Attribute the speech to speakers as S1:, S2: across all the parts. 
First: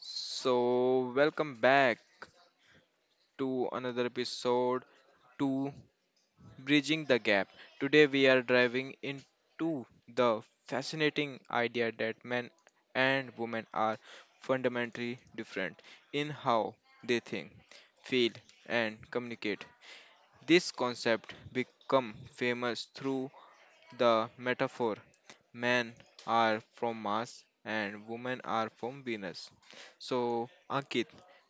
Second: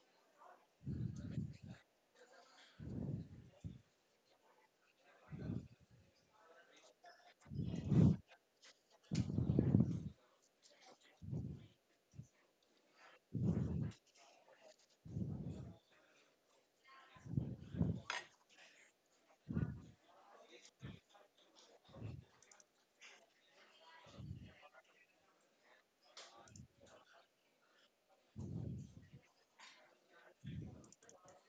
S1: So, welcome back to another episode to Bridging the Gap. Today we are driving into the fascinating idea that men and women are fundamentally different in how they think, feel and communicate. This concept become famous through the metaphor men are from Mars and women are from Venus. So, Ankit,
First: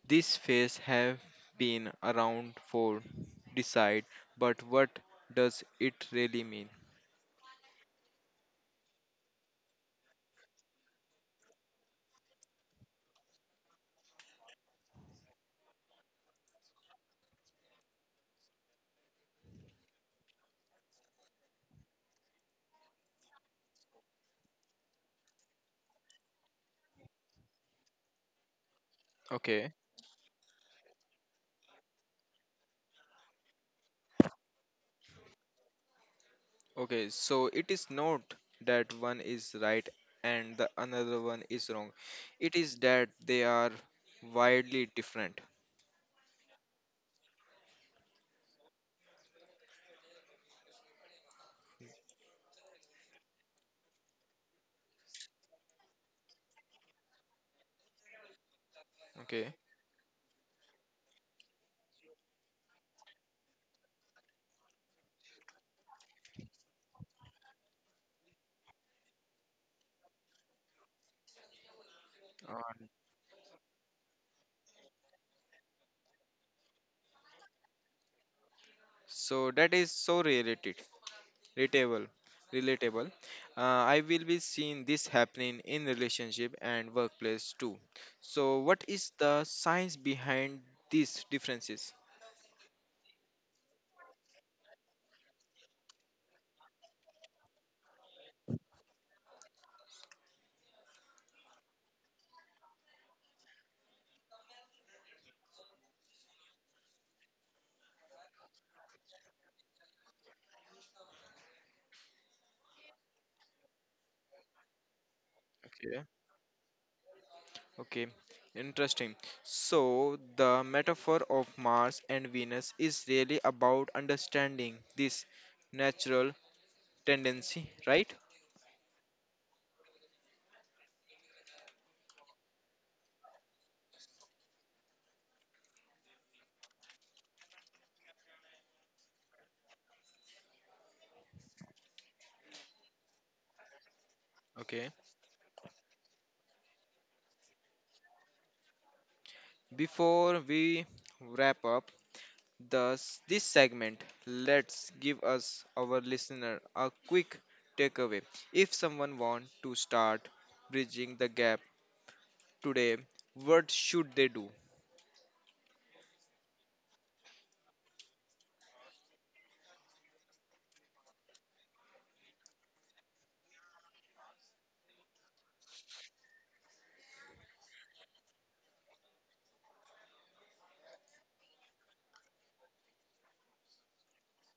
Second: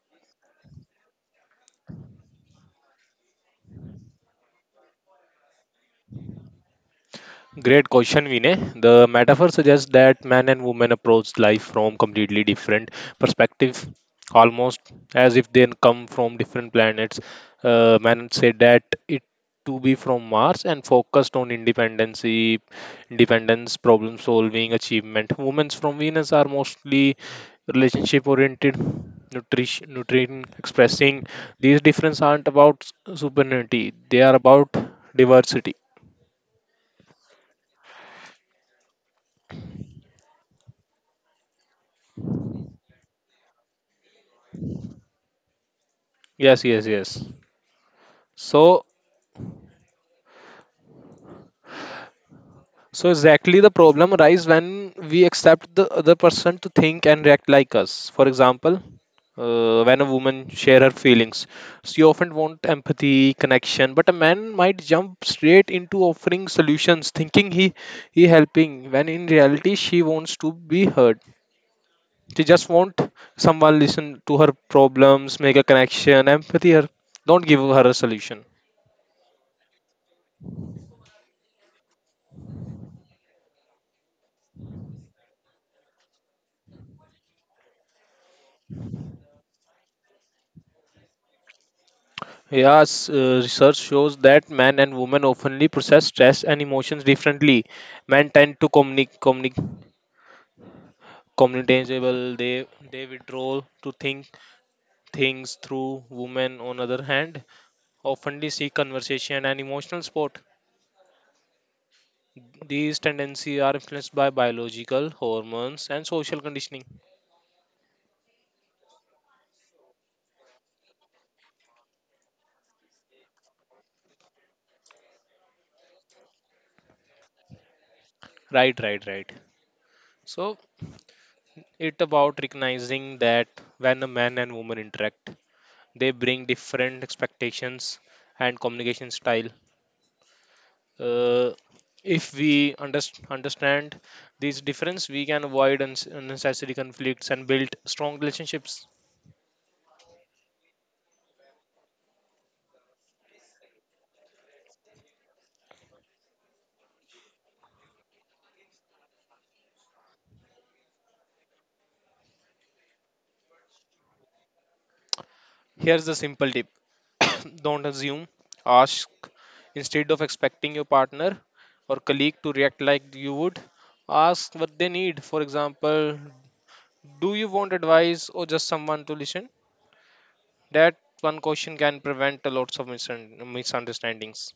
S1: these phase have been around for decide, but what does it really mean?
S2: Great question, Vinay. The metaphor suggests that man and woman approach life from completely different perspective, almost as if they come from different planets. Man said that it to be from Mars and focused on independence, problem solving, achievement. Women from Venus are mostly relationship oriented,
S1: Okay,
S2: nutrient expressing. These differences aren't about superiority; they are about diversity.
S1: okay, so it is not that one is right and the another one is wrong. It is that they are widely different.
S2: Yes, yes, yes. So, so exactly the problem arises when we accept the other person to think and react like us. For example,
S1: Okay,
S2: when a woman share her feelings, she often want empathy, connection, but a man might jump straight into offering solutions, thinking he helping, when in reality she wants to be heard. She just
S1: uh,
S2: want someone listen to her problems, make a connection, empathy her, don't give her a solution.
S1: so that is so related. relatable relatable, I will be seeing this happening in relationship and workplace too. So what is the science behind these differences?
S2: Yes, research shows that men and women oftenly process stress and emotions differently. Men tend to communicable. They withdraw to think things through. Women, on other hand, oftenly seek conversation and emotional support. These tendencies are influenced by biological hormones
S1: Okay,
S2: and social conditioning.
S1: okay, interesting. So the metaphor of Mars and Venus is really about understanding this natural tendency, right?
S2: Right, right, right. So it about recognizing that when a man and woman interact, they bring different expectations and communication style. Uh, if we understand these
S1: Okay,
S2: difference, we can avoid unnecessary conflicts and build strong relationships.
S1: before we wrap up. Thus, this segment, let's give us our listener a quick takeaway. If someone wants to start bridging the gap today, what should they do?
S2: Here's the simple tip: don't assume, ask. Instead of expecting your partner or colleague to react like you would, ask what they need. For example, do you want advice or just someone to listen? That one question can prevent a lots of misunderstandings.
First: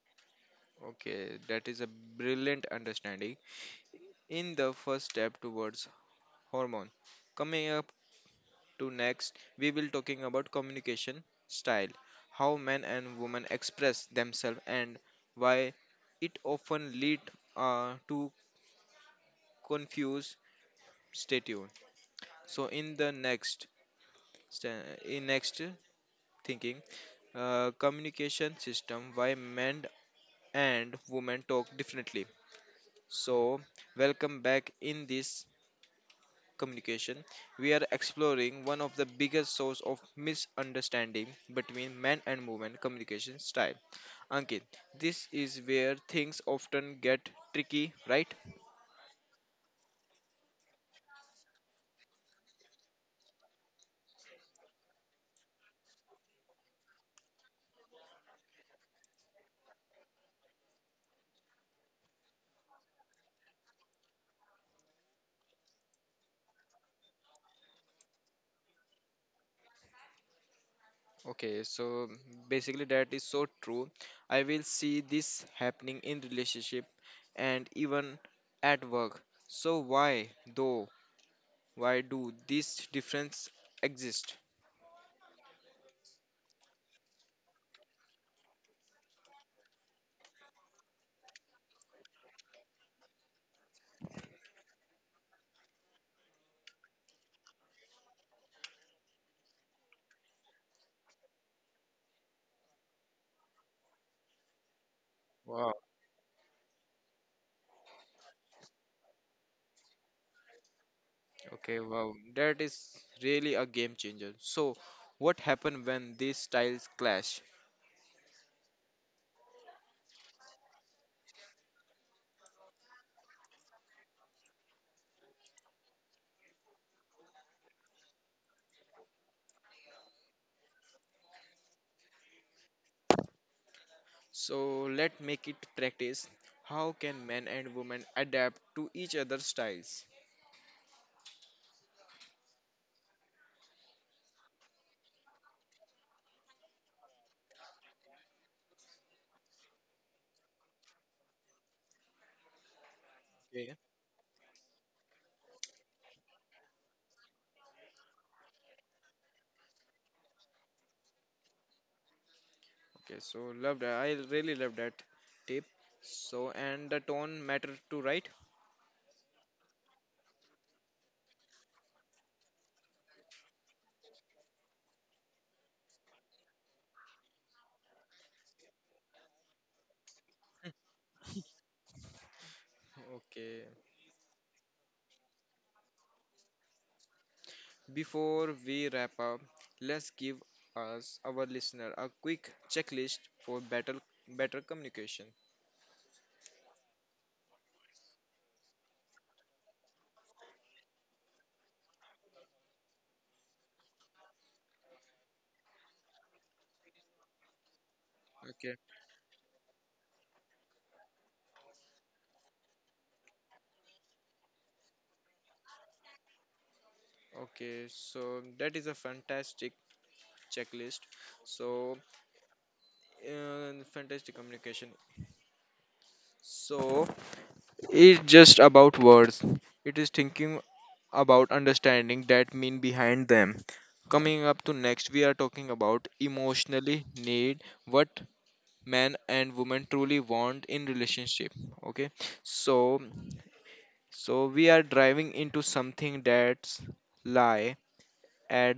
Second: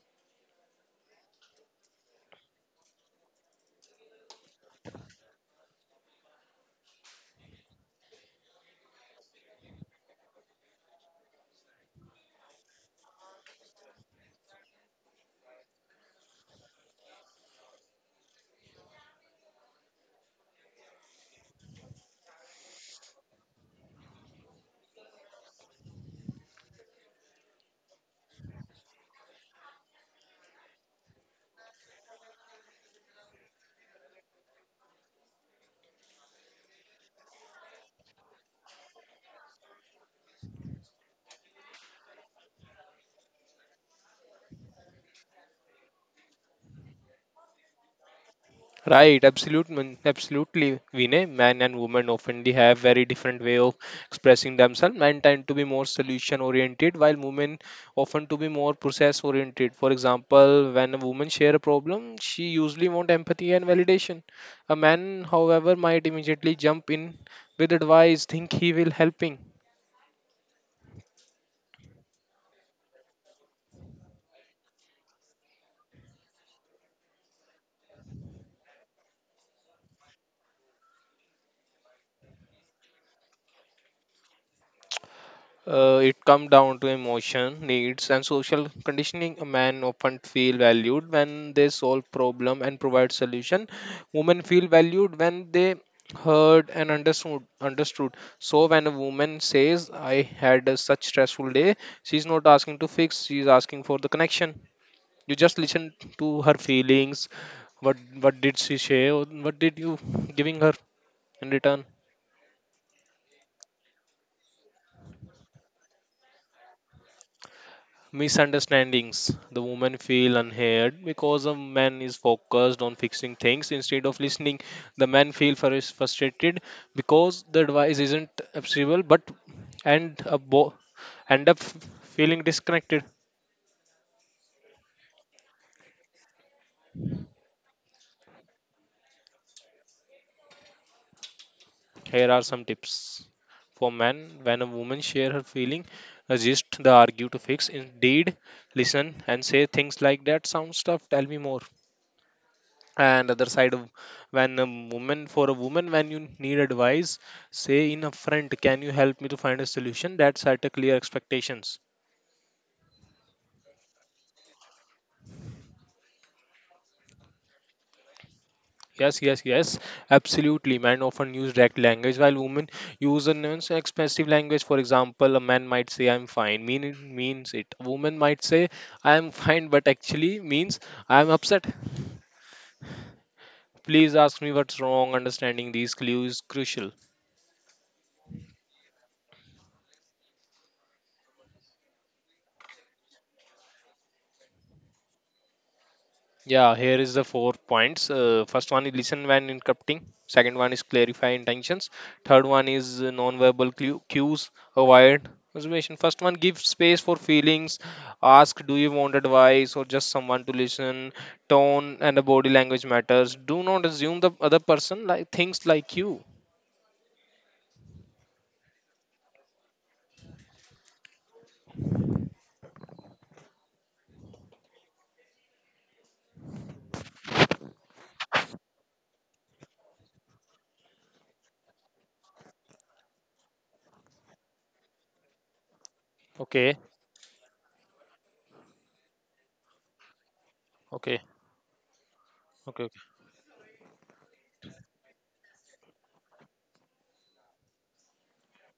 S1: Okay, that is a brilliant understanding. In the first step towards hormone. Coming up to next, we will talking about communication style, how men and women express themselves and why it often lead to confuse. Stay tuned. So in the next in next thinking, communication system, why men and women talk differently. So welcome back. In this communication, we are exploring one of the biggest source of misunderstanding between men and women, communication style. Ankit, this is where things often get tricky, right?
S2: Right, absolutely, Vinay. Men and women often they have very different way of expressing themselves. Men tend to be more solution oriented, while women often to be more process oriented. For example, when a woman share a problem, she usually want empathy and validation. A man, however, might immediately jump in with advice, think he will helping.
S1: Okay, so basically that is so true. I will see this happening in relationship and even at work. So why though? Why do these difference exist?
S2: It comes down to emotion, needs, and social conditioning. A man often feel valued when they solve problem and provide solution. Women feel valued when they heard and understood. Understood. So when a woman says, "I had a such stressful day," she's not asking to fix. She's asking for the connection. You just
S1: Wow.
S2: listen to her feelings. What did she say? Or what did you giving her in
S1: Okay,
S2: return?
S1: wow. That is really a game changer. So what happen when these styles clash?
S2: Misunderstandings. The woman feel unheard because a man is focused on fixing things instead of listening. The man feel frustrated because the advice isn't acceptable, but and a bo- end up feeling disconnected.
S1: So let make it practice. How can men and women adapt to each other's styles?
S2: Here are some tips for men. When a woman share her feeling, resist the argue to fix. Indeed, listen and say things like that. Sounds tough. Tell me more. And other side
S1: Okay.
S2: of, when a woman, for a woman, when you need advice, say in upfront, can you help me to find a solution? That set a clear expectations.
S1: Okay, so love that. I really love that tip. So, and the tone matter too, right?
S2: Yes, yes, yes. Absolutely, men often use direct language while women use a non-expressive language. For example, a man might say I'm fine mean it, means it. A woman might say I'm fine but actually means I'm upset.
S1: Okay.
S2: Please ask me what's wrong. Understanding these clues is crucial.
S1: Before we wrap up, let's give us our listener a quick checklist for better communication.
S2: Yeah, here is the 4 points. First one is listen when interrupting. Second one is clarify intentions. Third one is non-verbal cues, avoid observation. First one, give space for feelings. Ask, do
S1: Okay.
S2: you want advice or just someone to listen? Tone and the body language matters. Do not assume the other person like thinks like you.
S1: Okay. So that is a fantastic checklist. So, fantastic communication. So it's just about words. It is thinking about understanding that mean behind them. Coming up to next, we are talking about
S2: Okay,
S1: emotionally need what men and women truly want in
S2: okay,
S1: relationship. Okay,
S2: okay.
S1: so so we are driving into something that's lie at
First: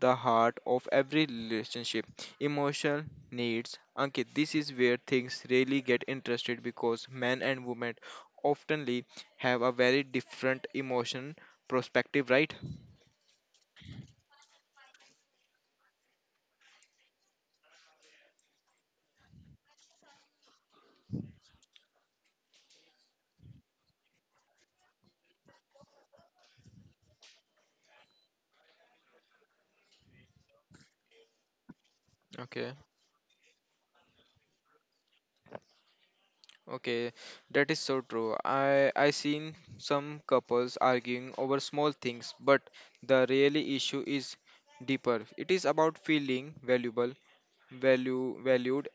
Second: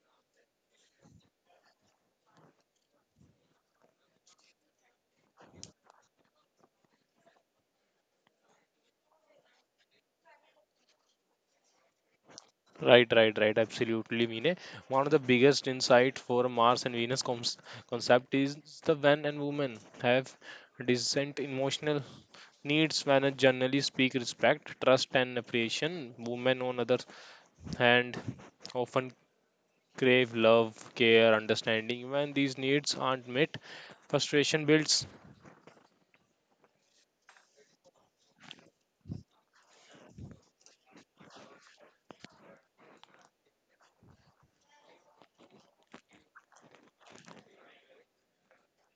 S1: the heart of every relationship, emotional needs. Ankit, this is where things really get interested because men and women oftenly have a very different emotion perspective, right?
S2: Right, right, right. Absolutely, Mine. One of the biggest insight for Mars and Venus concept is the men and women have decent emotional needs. When a generally speak, respect, trust, and appreciation. Women, on other hand, often crave love, care, understanding. When these
S1: Okay,
S2: needs aren't met, frustration builds.
S1: okay, that is so true. I seen some couples arguing over small things, but the really issue is deeper. It is about feeling valuable, value, valued,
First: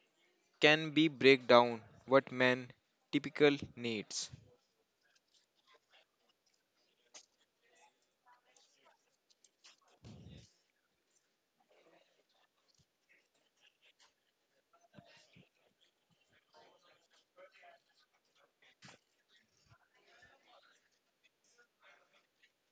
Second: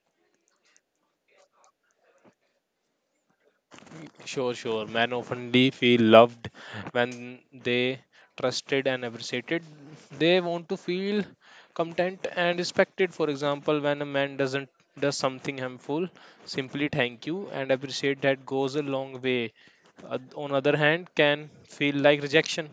S1: can be break down what men typical needs.
S2: Sure, sure. Men oftenly feel loved when they trusted and appreciated. They want to feel content and respected. For example, when a man doesn't does something harmful, simply thank you and appreciate that goes a long way. On other hand, can feel like rejection.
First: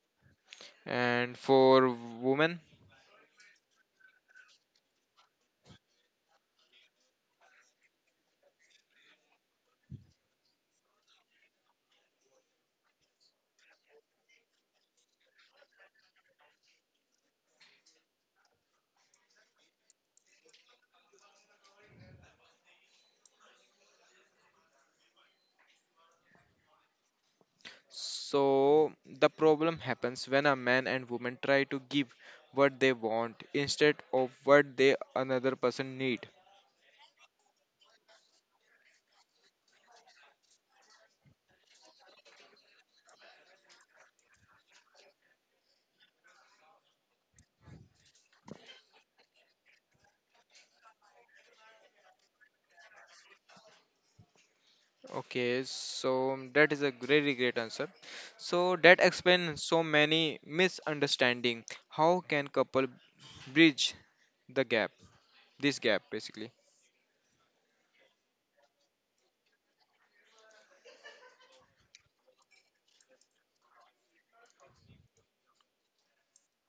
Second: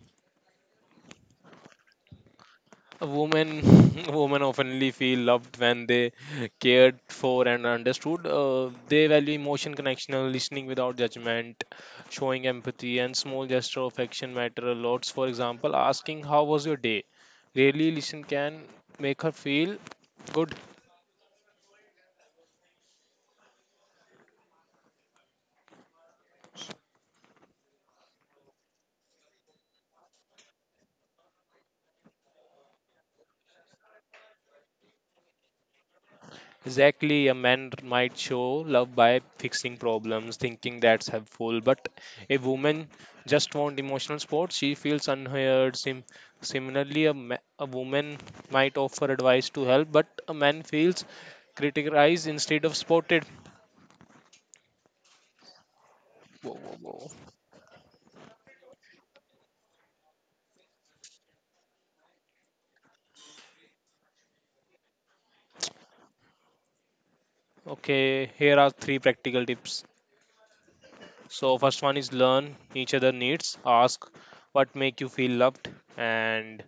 S1: And for women,
S2: Women, women oftenly feel loved when they cared for and understood. They value emotion connection, and listening without judgment, showing empathy, and small gesture of action matter a lot. For example, asking how was your day, really listen can make her feel good.
S1: so the problem happens when a man and woman try to give what they want instead of what they another person need.
S2: Exactly, a man might show love by fixing problems, thinking that's helpful, but a woman just wants emotional support. She feels unheard. Similarly, a woman might offer advice to help, but a man feels criticized instead of supported.
S1: Okay, so
S2: Whoa,
S1: that
S2: whoa,
S1: is a
S2: whoa.
S1: very great answer. So that explains so many misunderstanding. How can couple bridge the gap, this gap basically?
S2: Okay, here are three practical tips. So, first one is learn each other needs. Ask what make you feel loved, and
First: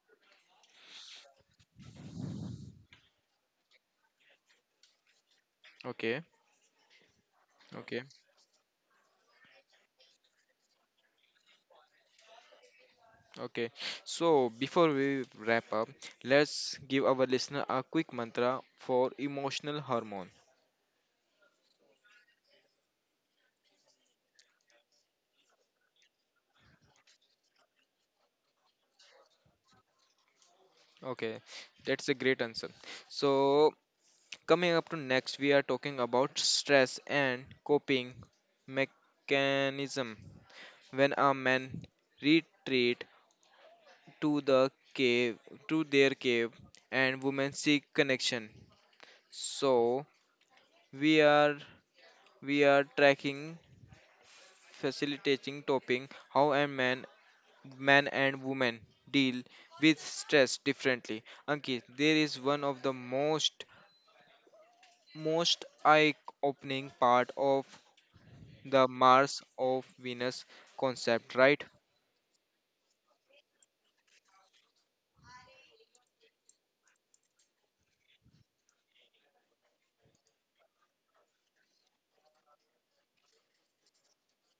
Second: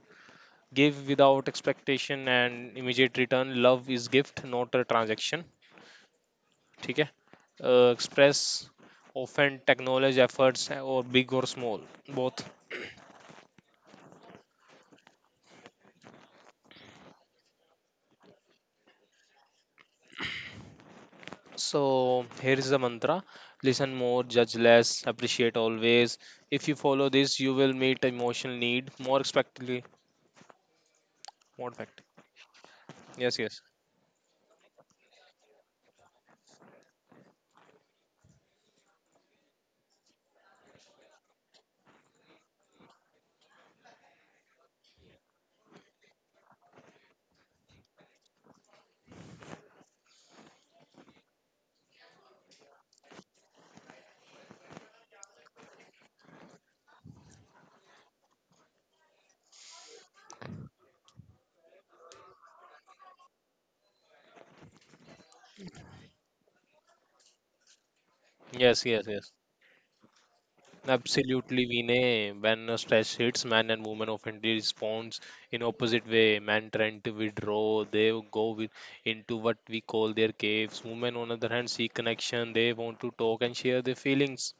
S2: give without expectation and immediate return. Love is gift, not a transaction.
S1: Okay,
S2: ठीक है.
S1: okay.
S2: Express often, acknowledge efforts, or big or small, both.
S1: Okay, so before we wrap up, let's give our listener a quick mantra for emotional hormone.
S2: So here is the mantra: listen more, judge less, appreciate always. If you follow this you will meet emotional need more expectantly,
S1: Okay,
S2: more effectively.
S1: that's a great answer.
S2: Yes, yes,
S1: So, coming up to next, we are talking about stress and coping mechanism. When a man retreat to the cave, to their cave, and women seek connection. So, we are we are tracking facilitating topping how a man men and women deal with stress differently. Ankit, there is one of the most eye-opening part of
S2: yes,
S1: the
S2: yes, yes.
S1: Mars of Venus concept, right?
S2: Absolutely, Vinay. When stress hits, men and women often responds in opposite way. Men tend to withdraw; they go with, into what we call their caves. Women, on the other hand, seek connection. They want to talk and share their feelings.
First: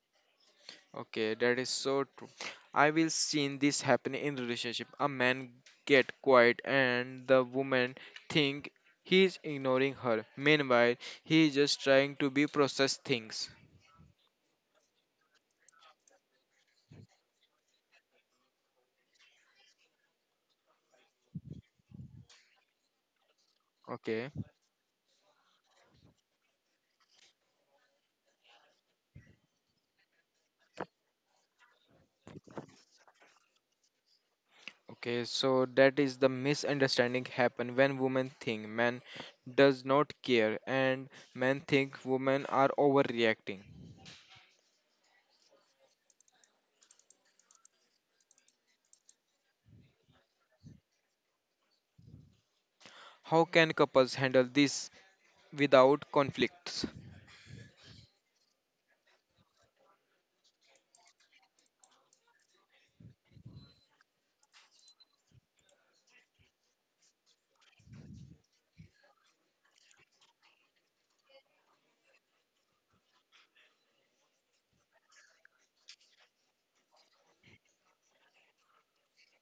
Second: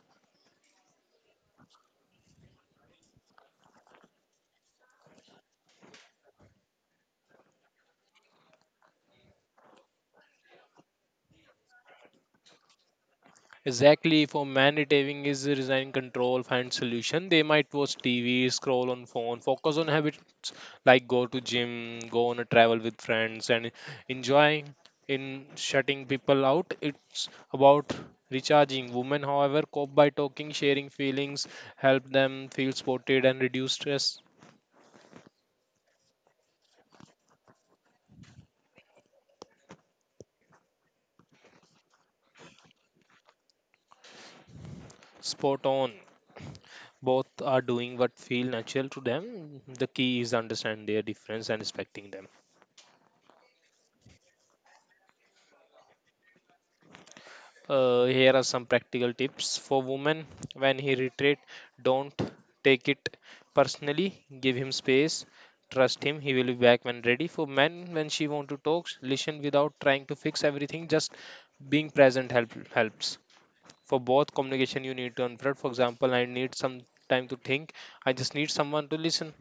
S1: Okay, that is so true. I will seen this happen in relationship. A man get quiet and the woman think he is ignoring her. Meanwhile, he is just trying to be process things.
S2: Exactly, for man, retailing is resign control, find solution. They might watch TV, scroll on phone, focus on habits like go to gym, go on a travel with friends, and
S1: Okay.
S2: enjoying in shutting people out. It's about recharging. Women, however, cope by talking, sharing feelings, help them feel supported and reduce stress.
S1: Okay, so that is the misunderstanding happen when women think men does not care and men think women are overreacting.
S2: Spot on. Both are doing what feel natural to them. The key is understand their difference and respecting them.
S1: How can couples handle this without conflicts?
S2: Here are some practical tips for women. When he retreat, don't take it personally, give him space, trust him, he will be back when ready. For men, when she want to talk, listen without trying to fix everything. Just being present helps. For both, communication, you need to unfold. For example, I need some time to think. I just need someone to listen.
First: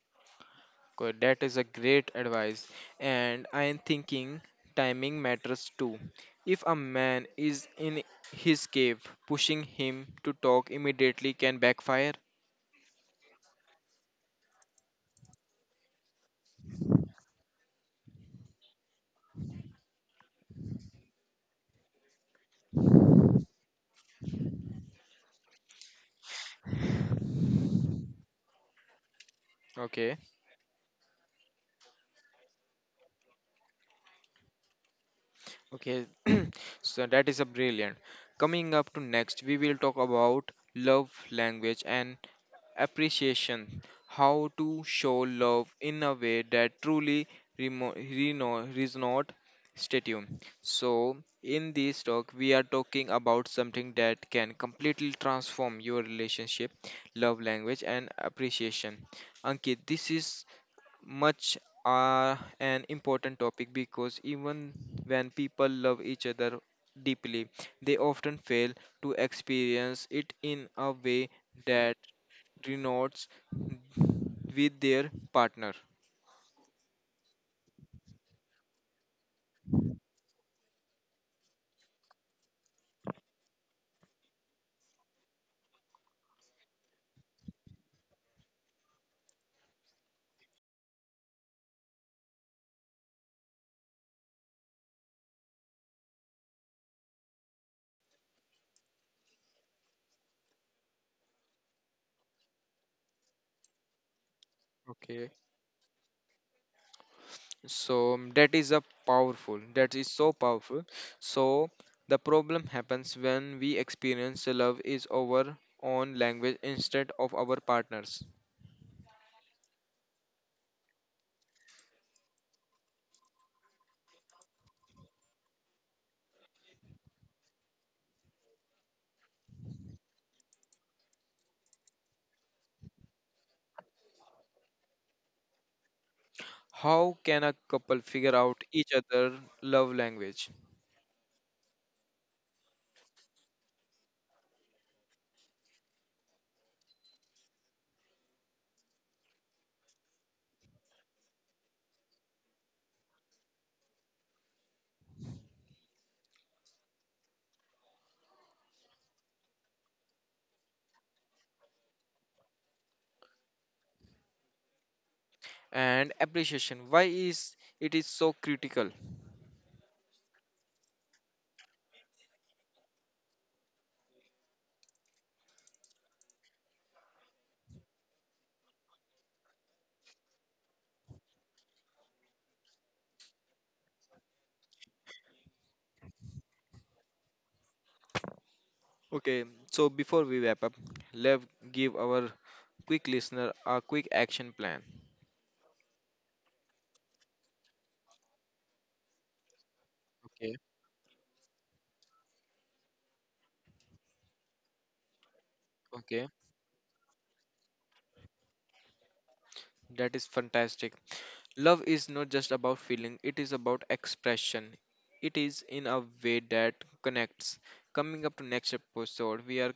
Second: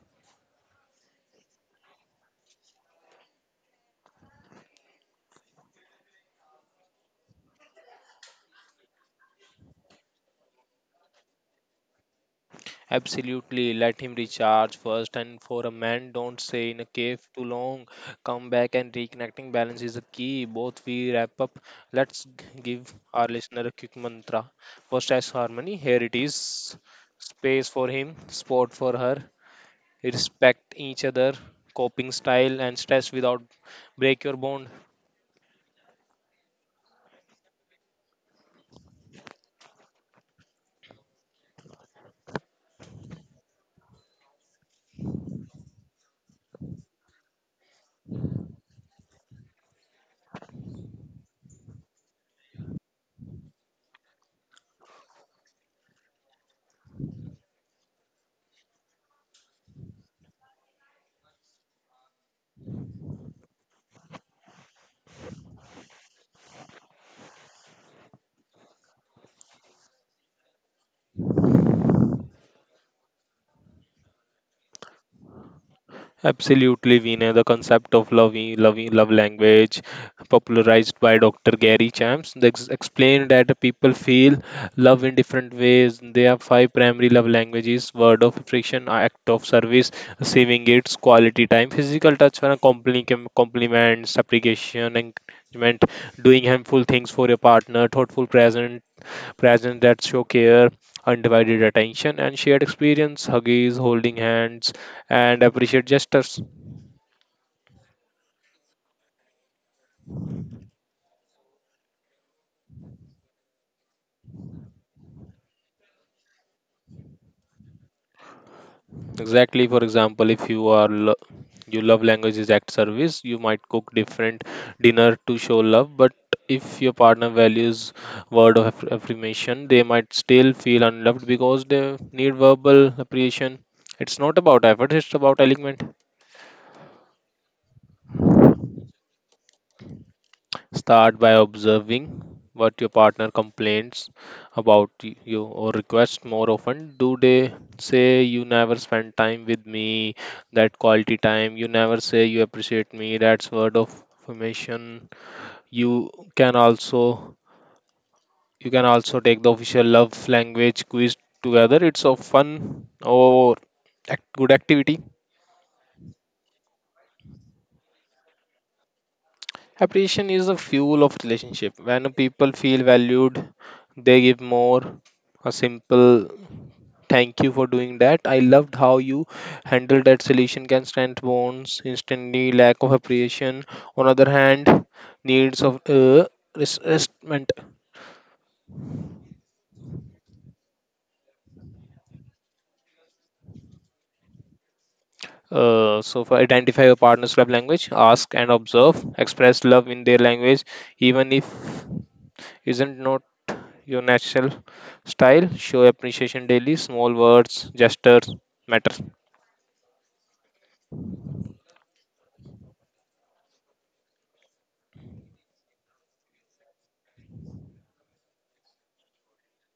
S1: Okay, that is a great advice and I am thinking timing matters too. If a man is in his cave, pushing him to talk immediately can backfire.
S2: Absolutely, let him recharge first. And for a man, don't stay in a cave too long. Come back and reconnecting, balance is the key. Both we wrap up. Let's give our listener a quick mantra for stress harmony. Here it is: space for him, sport for her,
S1: Okay.
S2: respect each other, coping style, and stress without break your bond.
S1: Okay, so that is a brilliant. Coming up to next, we will talk about love language and appreciation. How to show love in a way that truly resonates. Stay tuned. So, in this talk, we are talking about something that can completely transform your relationship, love language, and appreciation. Ankit, this is much are an important topic because even when people love each other deeply, they often fail to experience it in a way that resonates with their partner.
S2: Absolutely, Veena. The concept of love language, popularized by Dr. Gary Champs, they explained that people feel love in different ways. There are five primary love languages: word of affection, act of service, saving gifts, quality time, physical touch, and a compliments, appreciation, encouragement, doing harmful things for your partner, thoughtful present, presence that show care, undivided attention, and shared experience, huggies, holding hands,
S1: Okay.
S2: and appreciate gestures.
S1: So that is a powerful, that is so powerful. So the problem happens when we experience love is our own language instead of our partners.
S2: Exactly, for example, if you are you love languages act service, you might cook different dinner to show love, but if your partner values word of affirmation, they might still feel unloved because they need verbal appreciation. It's not about effort, it's about alignment.
S1: How can a couple figure out each other love language?
S2: Start by observing what your partner complains about you or requests more often. Do they say you never spend time with me, that quality time? You never say you appreciate me. That's word of affirmation. You can also you can also take the official love language quiz together. It's a fun or good activity.
S1: And appreciation? Why is it is so critical?
S2: Appreciation is the fuel of relationship. When people feel valued, they give more. A simple thank you for doing that. I loved how you handled that solution can strengthen bonds instantly. Lack of appreciation, on other hand, needs of resentment.
S1: Okay, so before we wrap up, let's give our quick listener a quick action plan.
S2: For identify your partner's love language, ask and observe, express love in their
S1: Okay,
S2: language, even if isn't not your natural style. Show
S1: okay,
S2: appreciation daily. Small words, gestures matter.
S1: that is fantastic. Love is not just about feeling; it is about expression. It is in a way that connects. Coming up to next episode, we are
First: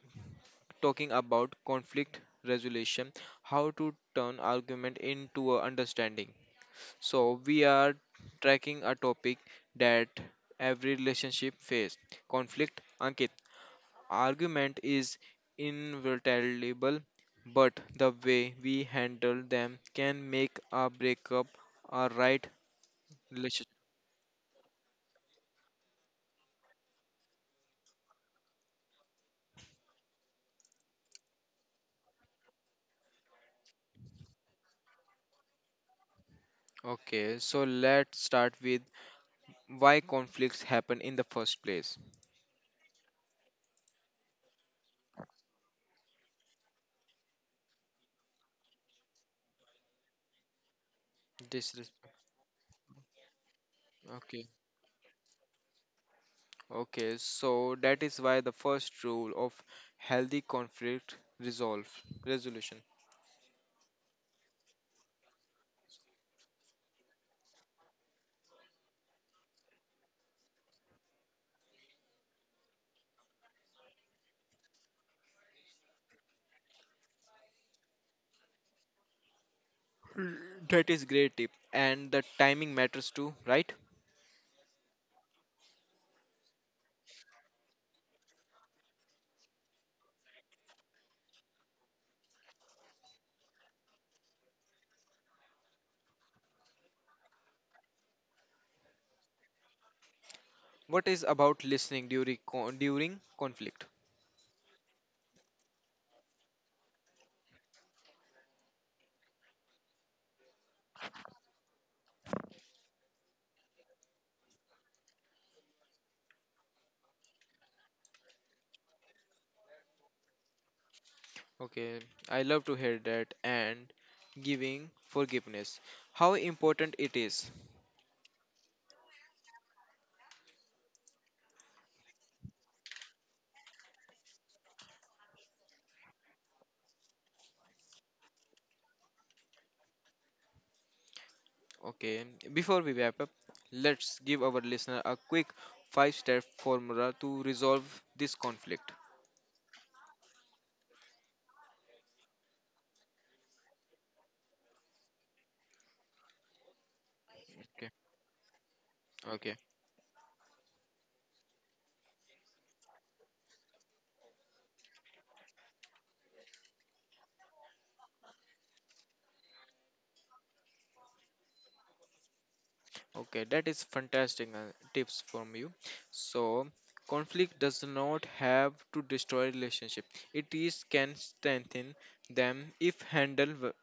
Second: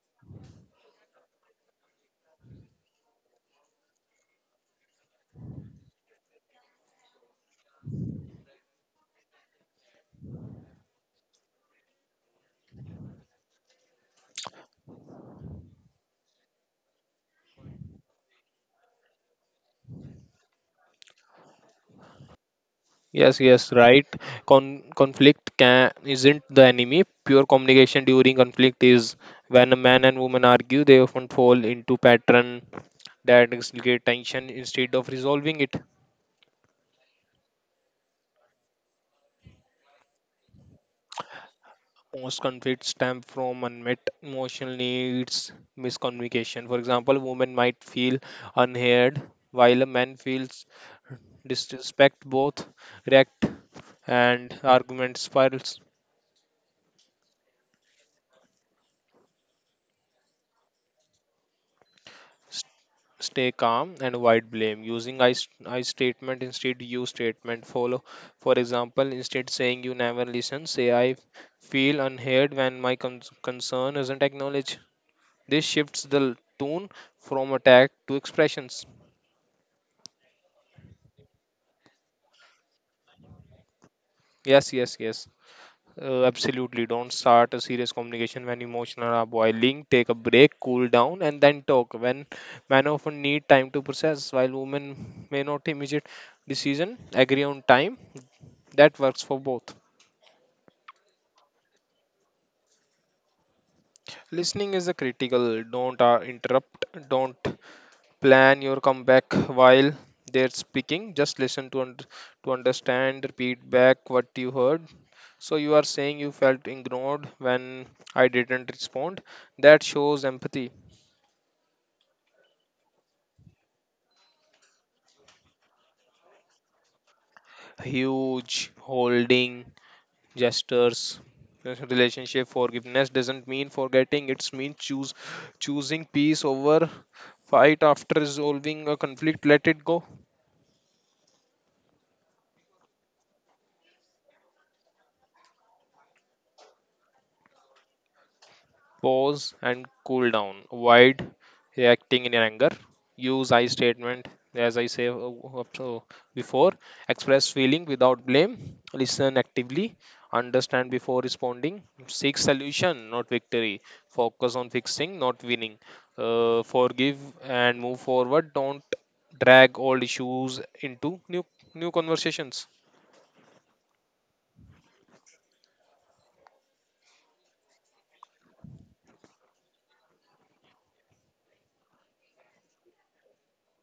S1: talking about conflict resolution, how to turn argument into a understanding. So we are tracking a topic that every relationship face, conflict. Ankit, argument is inevitable, but the way we handle them can make a breakup a right
S2: Yes,
S1: relationship.
S2: yes, right. Conflict can isn't the enemy. Pure communication during conflict is when a man and woman argue, they often fall into pattern that escalate tension instead of resolving it.
S1: Okay, so let's start with why conflicts happen in the first place.
S2: Most conflicts stem from unmet emotional needs, miscommunication. For example, women might feel unheard, while a man feels
S1: Disrespect.
S2: disrespect. Both react and arguments spirals.
S1: Okay, so that is why the first rule of healthy conflict resolve
S2: S-
S1: resolution.
S2: Stay calm and avoid blame. Using I statement instead you statement follow. For example, instead saying you never listen, say I feel unheard when my concern isn't acknowledged. This shifts the tone from attack to expressions.
S1: Mm, that is great tip, and the timing matters too, right?
S2: Yes, yes, yes. Absolutely. Don't start a serious communication when emotional are boiling. Take a break, cool down, and then talk. When men often need time to process, while women may not immediate decision. Agree on time. That works for both.
S1: What is about listening during conflict?
S2: Listening is a critical. Don't interrupt. Don't plan your comeback while they're speaking. Just listen to to understand. Repeat back what you heard. So you are saying you felt ignored when I didn't respond. That shows empathy.
S1: Okay, I love to hear that and giving forgiveness. How important it is.
S2: Huge holding gestures. Yes, relationship forgiveness doesn't mean forgetting. It's mean choose choosing peace over fight. After resolving a conflict, let it go.
S1: Okay, before we wrap up, let's give our listener a quick five-step formula to resolve this conflict.
S2: Pause and cool down. Avoid reacting in anger. Use I statement, as I say up- uh, before. Express feeling
S1: Okay.
S2: without blame. Listen
S1: Okay.
S2: actively. Understand before responding. Seek solution, not victory. Focus on fixing, not winning. Forgive and move forward. Don't drag old issues into new conversations.
S1: Okay, that is fantastic tips from you. So, conflict does not have to destroy relationship. It is can strengthen them if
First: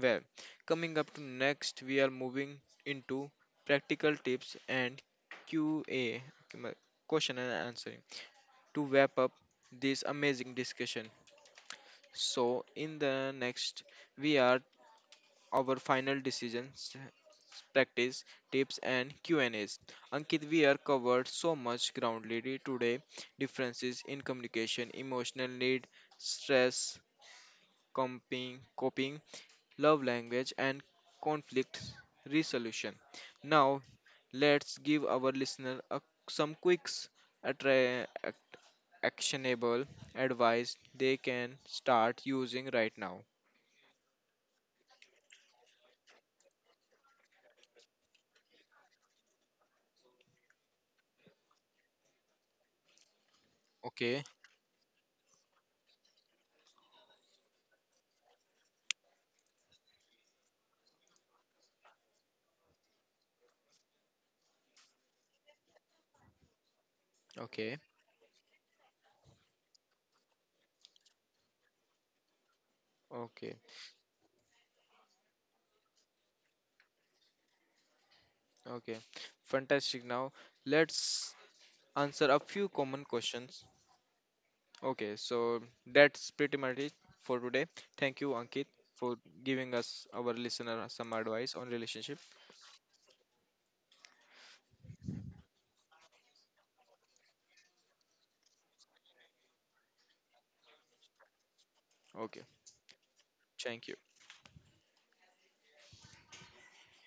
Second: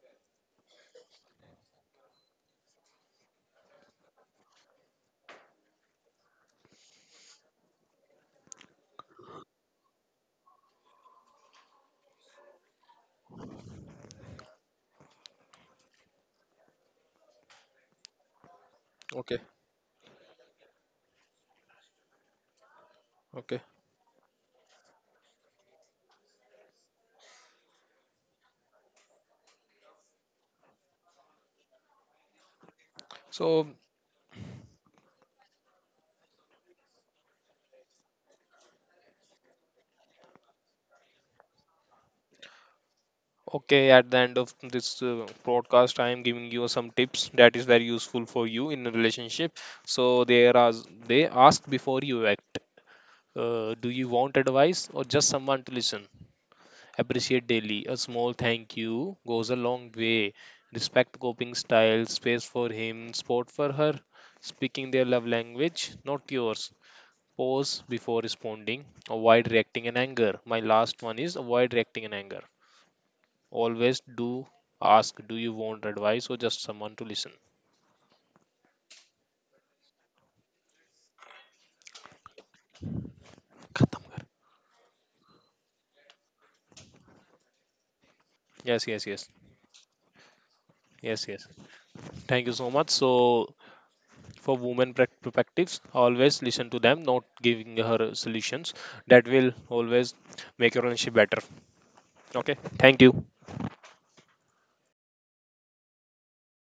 S1: well. Coming up to next, we are moving into practical tips and QA, um, question and answering, to wrap up this amazing discussion. So, in the next, we are our final decisions, practice, tips and
S2: Okay.
S1: Q&As. Ankit, we are covered so much ground lady today.
S2: Okay.
S1: Differences in communication, emotional need, stress, coping, love language and conflict resolution.
S2: So
S1: Now, let's give our listener a, some quick attra- ac- actionable advice they can start using right now.
S2: okay, at the end of this podcast, I am giving you some tips that is very useful for you in a relationship. So there are, they ask before you act. Do you
S1: Okay,
S2: want advice or just someone to listen? Appreciate daily. A small thank you goes a long way. Respect coping style, space for him, sport for her, speaking their love language, not yours.
S1: okay,
S2: Pause before responding. Avoid reacting in anger. My last one is avoid reacting in anger.
S1: okay.
S2: Always do ask, do you want advice or just someone to listen?
S1: Okay, fantastic. Now let's answer a few common questions.
S2: खत्म कर.
S1: Okay, so that's pretty much it for today. Thank you, Ankit,
S2: Yes, yes,
S1: for
S2: yes,
S1: giving us our listener some
S2: yes, yes,
S1: advice on relationship.
S2: thank you so much. So for women perspectives, always listen to them, not giving her solutions. That will always make your relationship better.
S1: Okay,
S2: Okay, thank you.
S1: thank you.